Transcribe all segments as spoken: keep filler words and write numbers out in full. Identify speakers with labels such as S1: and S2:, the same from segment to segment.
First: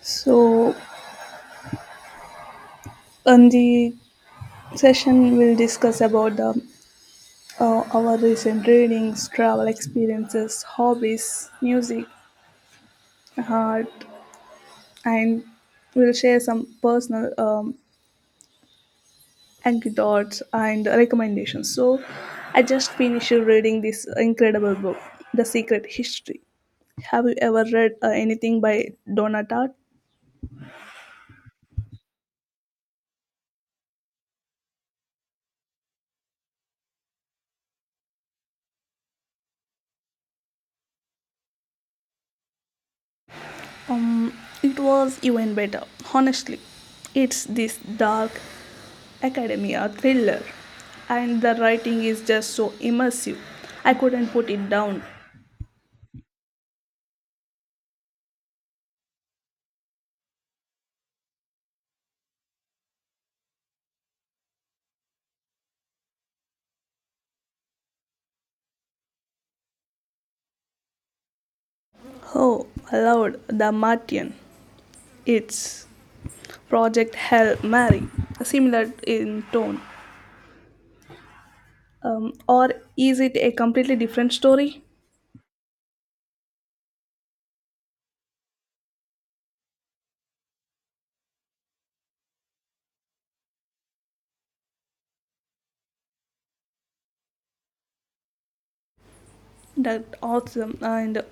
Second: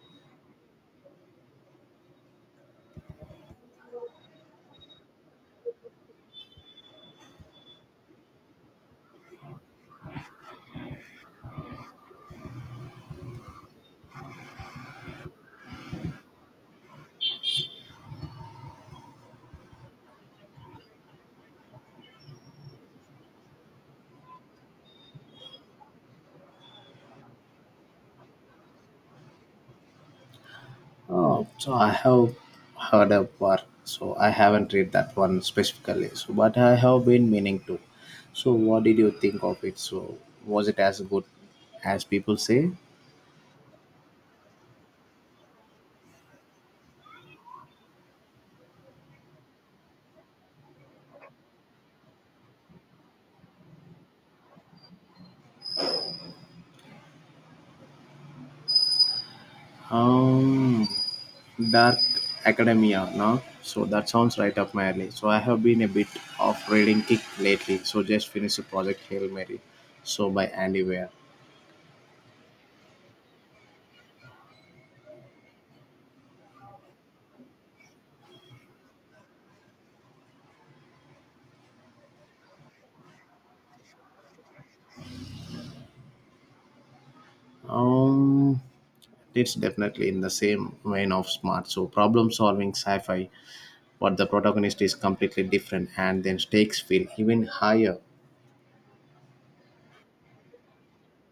S1: So, in the session, we'll discuss about the, uh, our recent readings, travel experiences, hobbies, music, art, and we'll share some personal um, anecdotes and recommendations. So, I just finished reading this incredible book, The Secret History. Have you ever read uh, anything by Donna Tartt?
S2: Oh, so I have heard of war. So I haven't read that one specifically. So, but I have been meaning to. So, what did you think of it? So, was it as good as people say?
S1: Um, it was even better, honestly. It's this dark academia thriller, and the writing is just so immersive. I couldn't put it down.
S2: Um, Dark Academia, no? So that sounds right up my alley. So I have been a bit of reading kick lately. So just finished the project Hail Mary. So by Andy Weir.
S1: Oh, Lord, the Martian. It's Project Hell Mary, similar in tone. Um, or is it a completely different story?
S2: Um, it's definitely in the same vein of smart. So problem solving sci-fi, but the protagonist is completely different and then stakes feel even higher.
S1: That awesome and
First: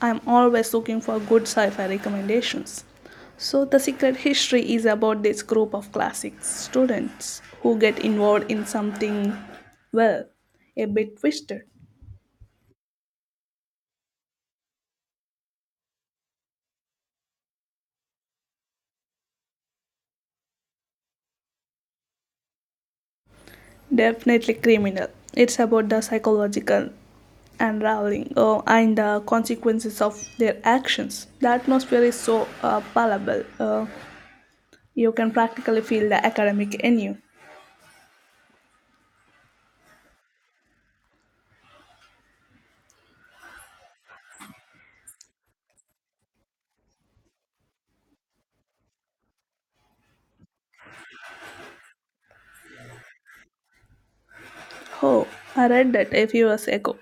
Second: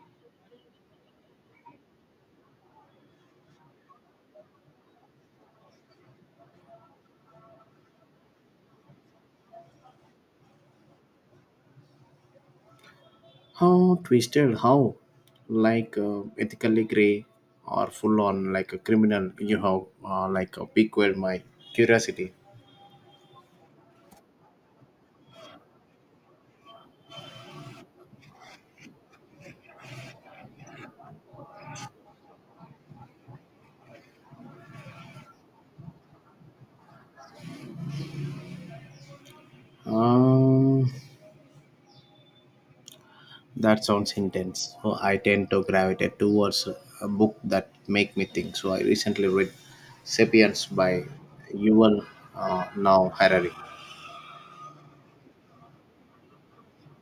S1: I'm always looking for good sci fi recommendations. So, The Secret History is about this group of classic students who get involved in something, well, a bit twisted.
S2: How twisted, how like uh, ethically gray or full on like a criminal, you have uh, like a piqued my curiosity.
S1: Definitely criminal. It's about the psychological unraveling uh, and the consequences of their actions. The atmosphere is so uh, palpable, uh, you can practically feel the academic in you.
S2: Um, that sounds intense. So I tend to gravitate towards a book that make me think. So I recently read *Sapiens* by Yuval uh, Now Harari.
S1: Oh, I read that a few years ago.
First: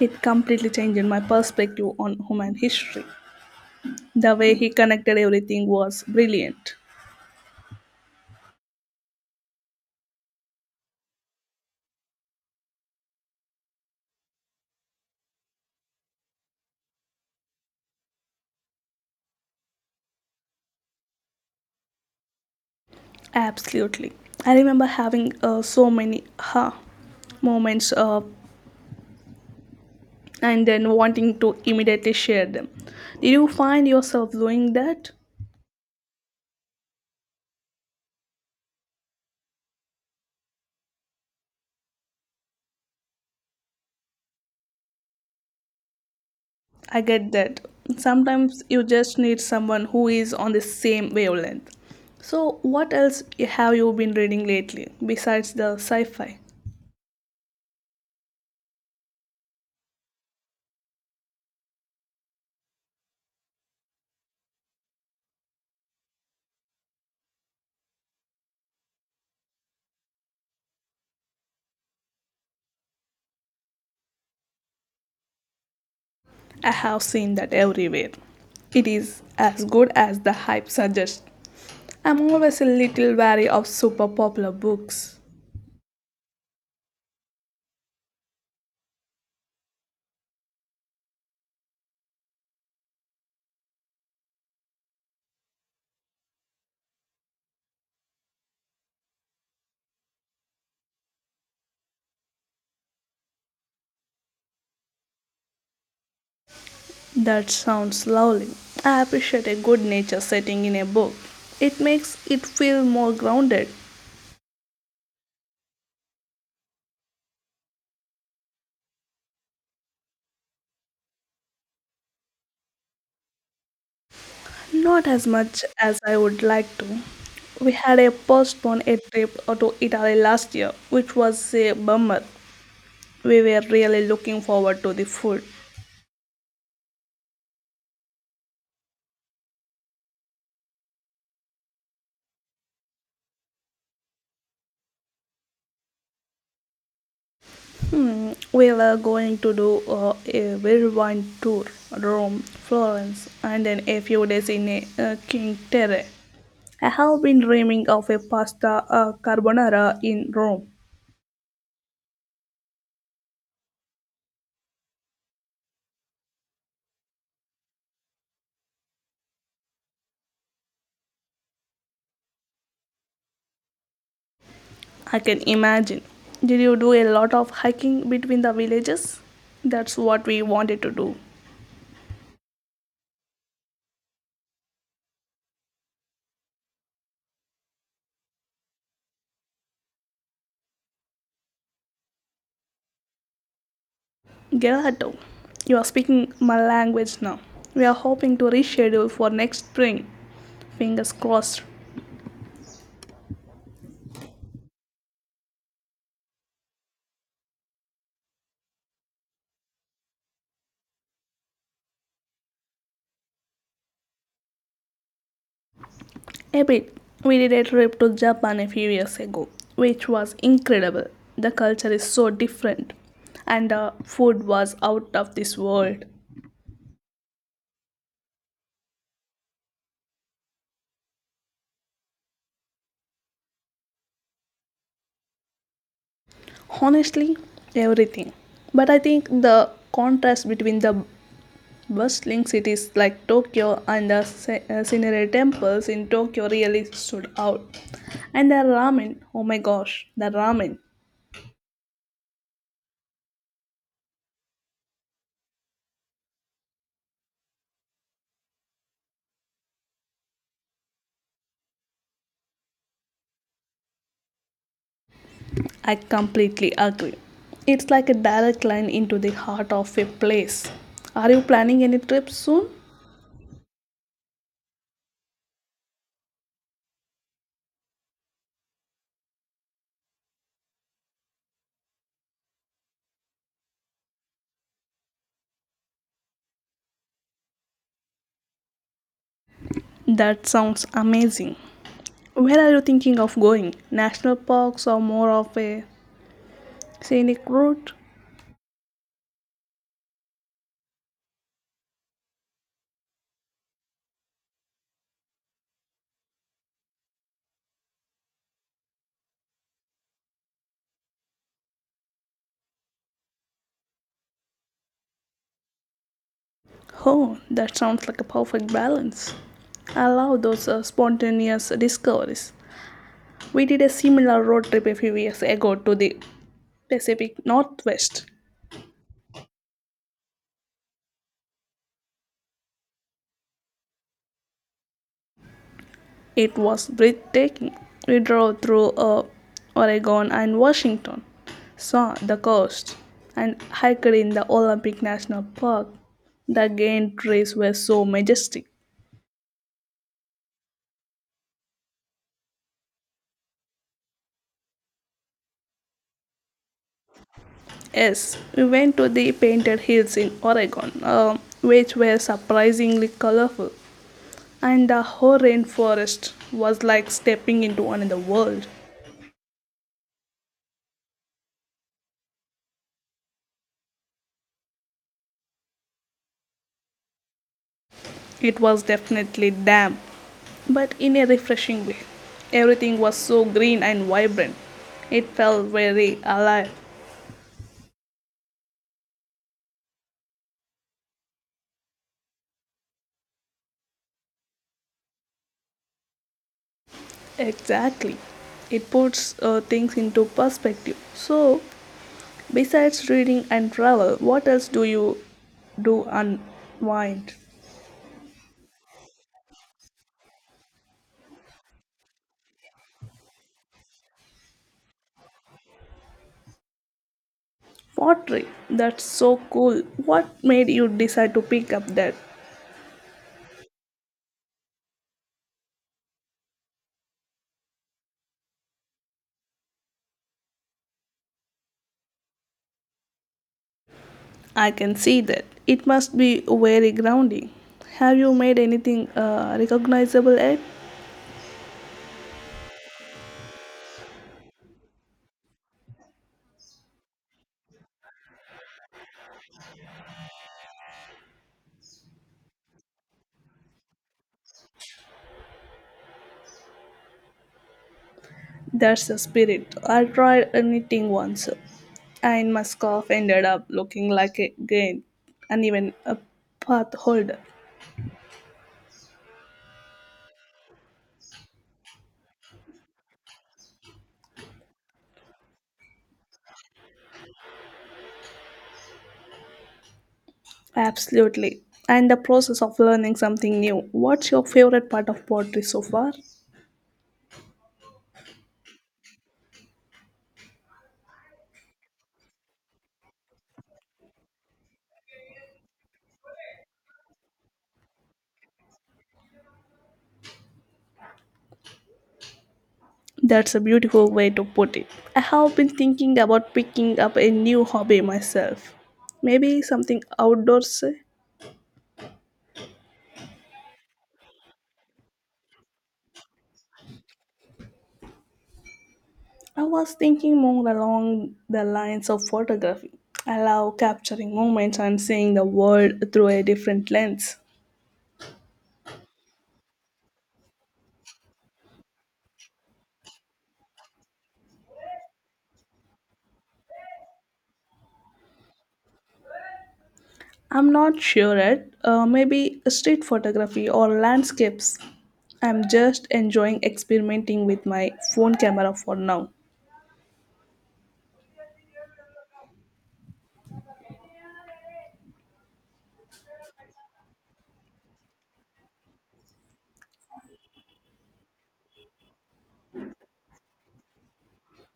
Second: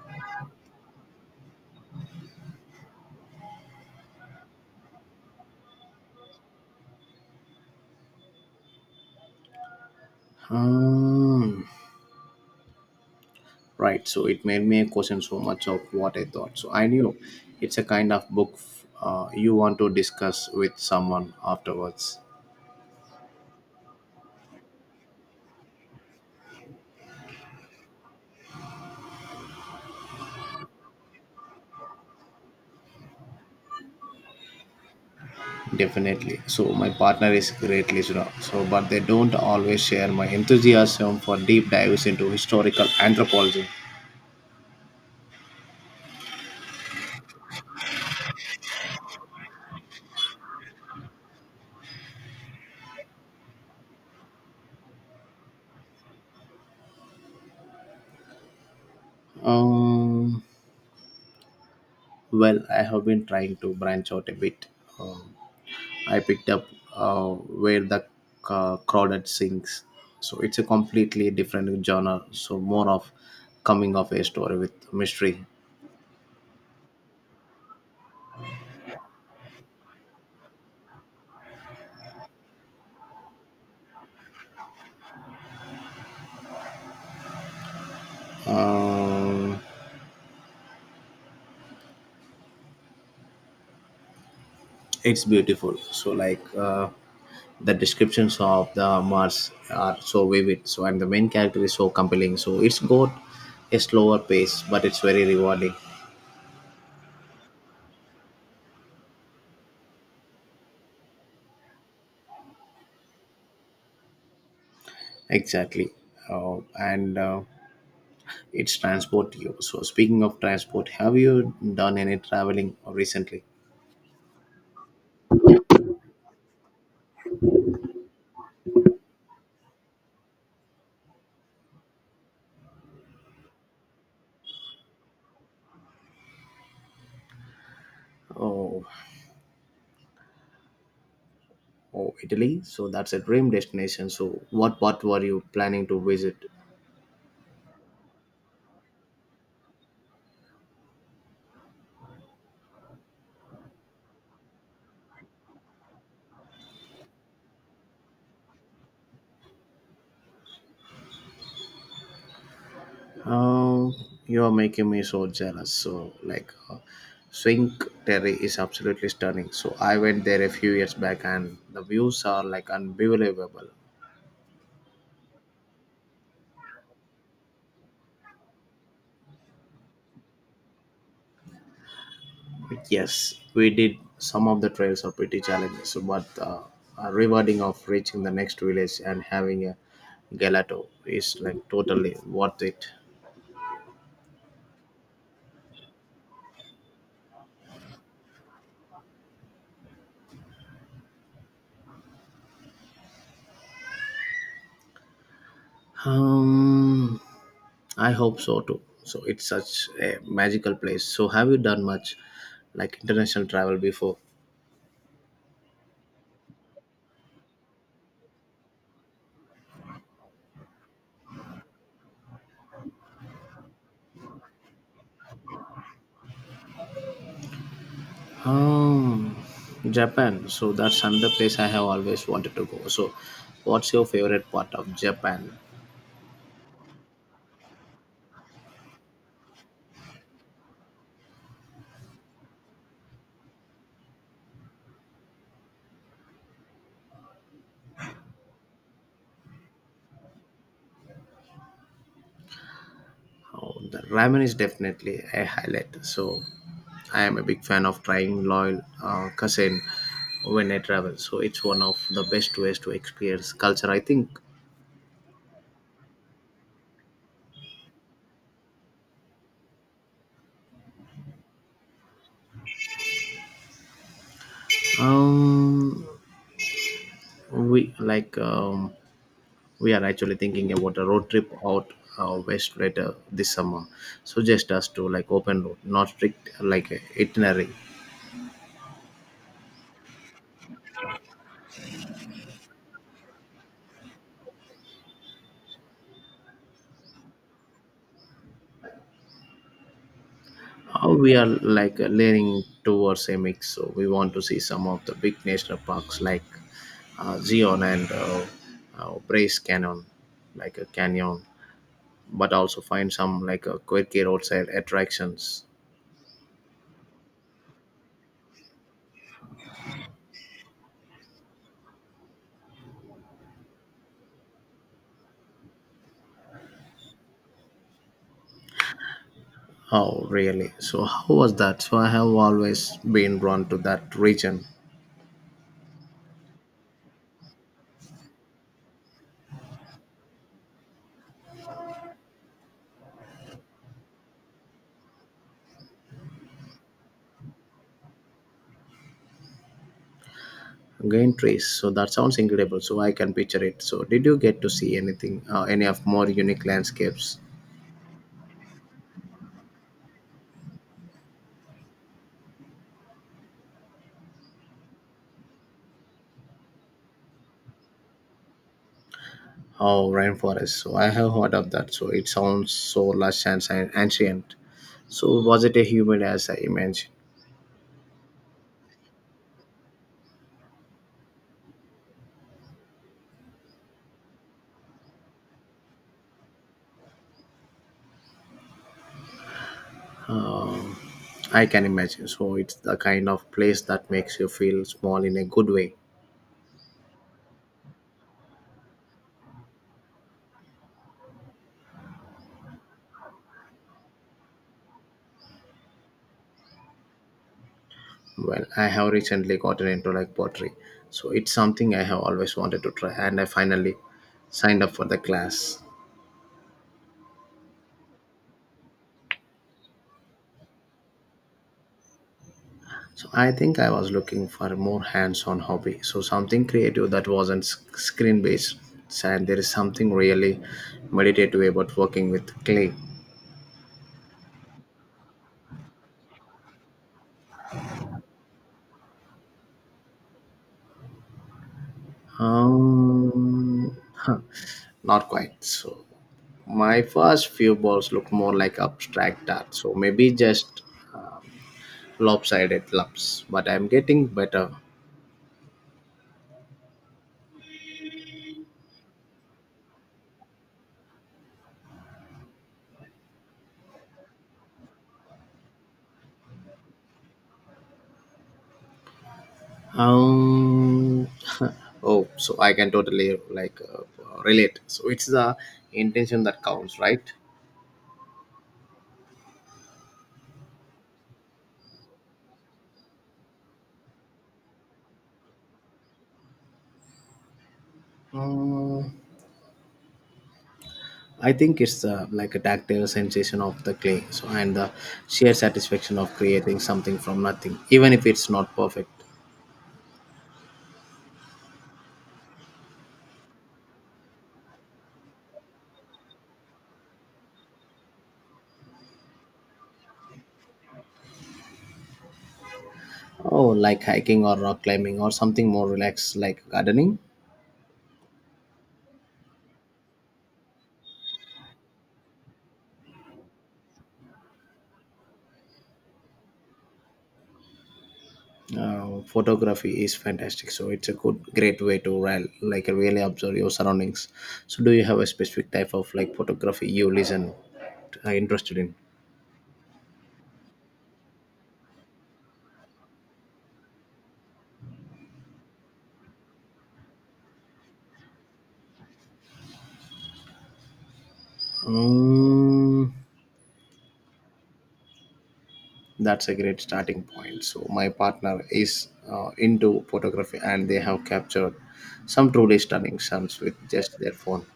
S1: It completely changed my perspective on human history. The way he connected everything was brilliant.
S2: Um, Right. So it made me question so much of what I thought. So I knew it's a kind of book uh, you want to discuss with someone afterwards.
S1: Absolutely. I remember having uh, so many ha moments uh, and then wanting to immediately share them. Did you find yourself doing that?
S2: Definitely. So my partner is great listener. So, but they don't always share my enthusiasm for deep dives into historical anthropology.
S1: I get that. Sometimes you just need someone who is on the same wavelength. So, what else have you been reading lately besides the sci fi?
S2: Um, well, I have been trying to branch out a bit. Um, I picked up uh, Where the uh, Crawdad Sings. So it's a completely different genre. So more of coming of a story with mystery.
S1: I have seen that everywhere. It is as good as the hype suggests. I'm always a little wary of super popular books.
S2: Um, it's beautiful. So like uh, the descriptions of the Mars are so vivid. So and the main character is so compelling. So it's got a slower pace, but it's very rewarding.
S1: That sounds lovely. I appreciate a good nature setting in a book. It makes it feel more grounded.
S2: Exactly. Uh, and uh, it's transport you. So speaking of transport, have you done any traveling recently?
S1: Not as much as I would like to. We had a postponed a trip to Italy last year, which was a bummer. We were really looking forward to the food.
S2: Oh, oh, Italy. So that's a dream destination. So what part were you planning to visit?
S1: Mm, we were going to do uh, a whirlwind tour, Rome, Florence, and then a few days in a, uh, King Terre. I have been dreaming of a pasta uh, carbonara in Rome.
S2: Oh, you're making me so jealous. So like, uh, Cinque Terre is absolutely stunning. So I went there a few years back, and the views are like unbelievable.
S1: I can imagine. Did you do a lot of hiking between the villages? That's what we wanted to do.
S2: Yes, we did. Some of the trails are pretty challenging, so, but uh, a rewarding of reaching the next village and having a gelato is like totally worth it.
S1: Gerardo, you are speaking my language now. We are hoping to reschedule for next spring. Fingers crossed.
S2: Um, I hope so too. So it's such a magical place. So have you done much like international travel before?
S1: A bit. We did a trip to Japan a few years ago, which was incredible. The culture is so different, and the food was out of this world.
S2: Um, Japan. So that's another place I have always wanted to go. So what's your favorite part of Japan?
S1: Honestly, everything. But I think the contrast between the bustling cities like Tokyo and the se- uh, scenery temples in Tokyo really stood out. And the ramen, oh my gosh, the ramen.
S2: Oh, the ramen is definitely a highlight. So I am a big fan of trying loyal uh, cuisine when I travel. So it's one of the best ways to experience culture, I think.
S1: I completely agree. It's like a direct line into the heart of a place. Are you planning any trip soon?
S2: Um, we like um, we are actually thinking about a road trip out uh, west later this summer, suggest us to like open road, not strict like uh, itinerary.
S1: That sounds amazing. Where are you thinking of going? National parks or more of a scenic route?
S2: Uh, we are like uh, leaning towards a mix, so we want to see some of the big national parks like uh, Zion and uh, uh, Brace Canyon, like a canyon, but also find some like a quirky roadside attractions.
S1: Oh, that sounds like a perfect balance. I love those uh, spontaneous discoveries. We did a similar road trip a few years ago to the Pacific Northwest.
S2: Oh really? So how was that? So I have always been drawn to that region.
S1: It was breathtaking. We drove through uh, Oregon and Washington, saw the coast, and hiked in the Olympic National Park. The giant trees were so majestic.
S2: Green trees. So that sounds incredible. So I can picture it. So did you get to see anything, uh, any of more unique landscapes?
S1: Yes, we went to the Painted Hills in Oregon, um, which were surprisingly colorful, and the whole rainforest was like stepping into another world.
S2: Oh, rainforest. So I have heard of that. So it sounds so lush and si- ancient. So was it a humid as I imagine?
S1: It was definitely damp, but in a refreshing way. Everything was so green and vibrant. It felt very alive.
S2: I can imagine. So it's the kind of place that makes you feel small in a good way.
S1: Exactly. It puts uh, things into perspective. So, besides reading and travel, what else do you do unwind?
S2: Well, I have recently gotten into like pottery. So it's something I have always wanted to try and I finally signed up for the class.
S1: Pottery. That's so cool. What made you decide to pick up that?
S2: So I think I was looking for a more hands-on hobby, so something creative that wasn't sc- screen-based. And there is something really meditative about working with clay.
S1: I can see that. It must be very grounding. Have you made anything uh, recognizable yet?
S2: Um, huh, Not quite. So my first few balls look more like abstract art, so maybe just lopsided lumps. But I'm getting better.
S1: That's the spirit. I tried knitting once, and my scarf ended up looking like a grain and even a path holder.
S2: Um, oh, so I can totally like uh, relate. So it's the intention that counts, right?
S1: Absolutely. And the process of learning something new. What's your favorite part of pottery so far?
S2: Uh, I think it's uh, like a tactile sensation of the clay, so and the sheer satisfaction of creating something from nothing, even if it's not perfect.
S1: That's a beautiful way to put it. I have been thinking about picking up a new hobby myself. Maybe something outdoors, eh?
S2: Oh, like hiking or rock climbing or something more relaxed, like gardening.
S1: I was thinking more along the lines of photography. I love capturing moments and seeing the world through a different lens.
S2: Uh, photography is fantastic, so it's a good, great way to real, like really observe your surroundings. So, do you have a specific type of like photography you listen, uh, interested in?
S1: I'm not sure yet. Uh, maybe street photography or landscapes. I'm just enjoying experimenting with my phone camera for now.
S2: Mm, that's a great starting point. So my partner is uh, into photography, and they have captured some truly stunning suns with just their phone.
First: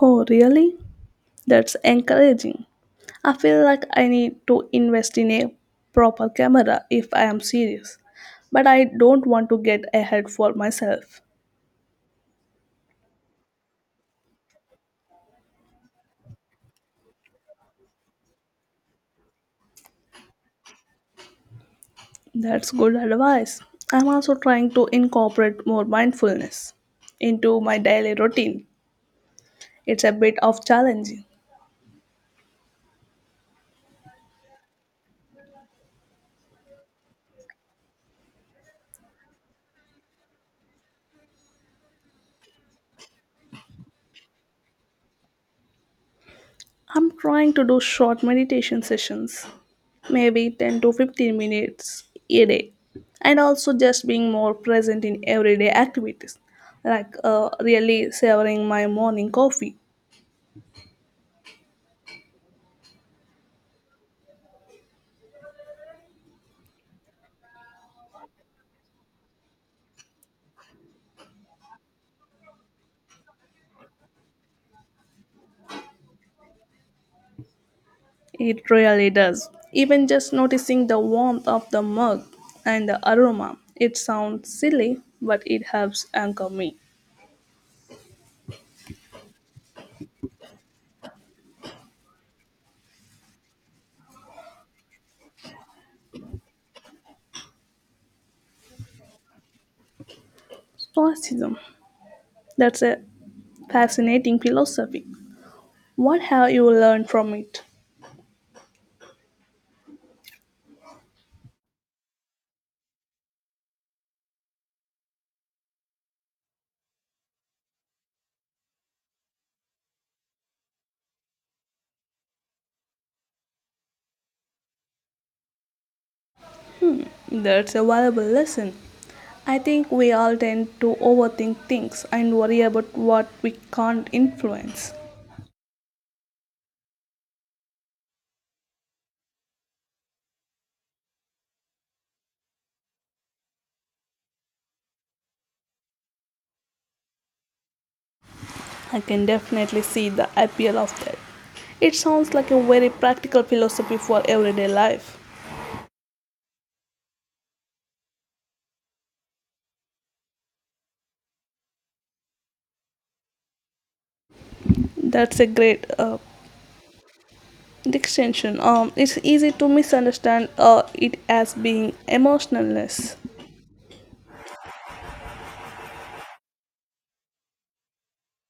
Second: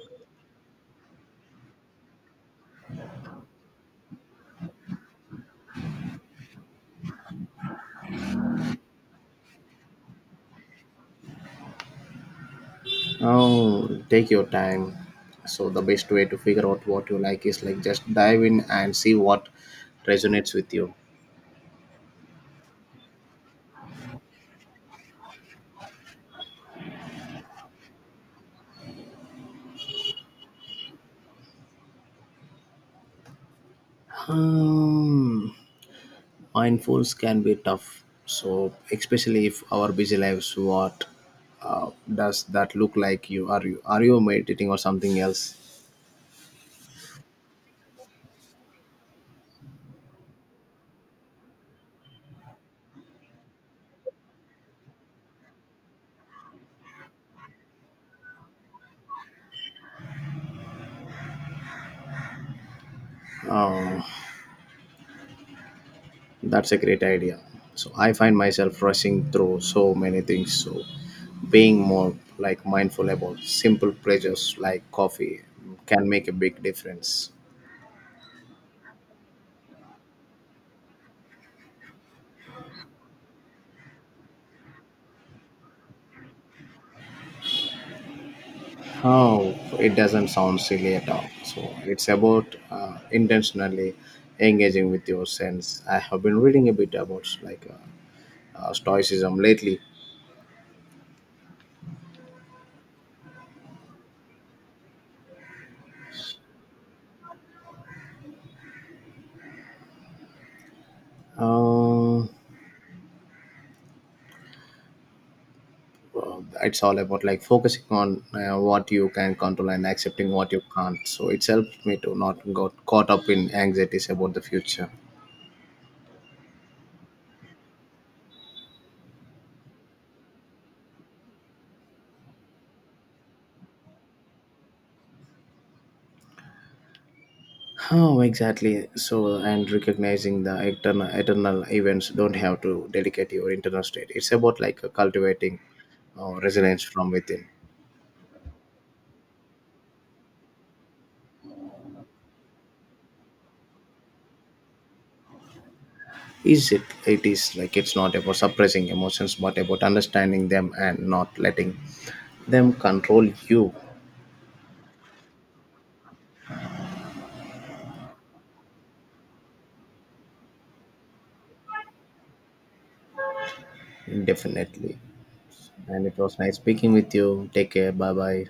S1: Oh, really? That's encouraging. I feel like I need to invest in a proper camera if I am serious, but I don't want to get ahead for myself.
S2: Oh, take your time. So the best way to figure out what you like is like just dive in and see what resonates with you.
S1: That's good advice. I'm also trying to incorporate more mindfulness into my daily routine. It's a bit of challenging.
S2: Um, Mindfuls can be tough. So especially if our busy lives, what uh, does that look like? You are you are you meditating or something else?
S1: I'm trying to do short meditation sessions, maybe ten to fifteen minutes a day, and also just being more present in everyday activities, like uh, really savoring my morning coffee.
S2: That's a great idea. So I find myself rushing through so many things. So being more like mindful about simple pleasures like coffee can make a big difference.
S1: It really does. Even just noticing the warmth of the mug and the aroma. It sounds silly, but it helps anchor me.
S2: Oh, it doesn't sound silly at all. So it's about uh, intentionally engaging with your sense. I have been reading a bit about like uh, uh, stoicism lately.
S1: Stoicism. That's a fascinating philosophy. What have you learned from it?
S2: Uh, uh, it's all about like focusing on uh, what you can control and accepting what you can't, so it's helped me to not got caught up in anxieties about the future.
S1: That's a valuable lesson. I think we all tend to overthink things and worry about what we can't influence.
S2: Oh exactly. So and recognizing the eternal eternal events don't have to dedicate your internal state. It's about like uh, cultivating uh, resilience from within.
S1: I can definitely see the appeal of that. It sounds like a very practical philosophy for everyday life.
S2: Is it It is like it's not about suppressing emotions but about understanding them and not letting them control you.
S1: That's a great uh, distinction. Um, it's easy to misunderstand uh, it as being emotionless.
S2: Definitely. And it was nice speaking with you. Take care. Bye bye.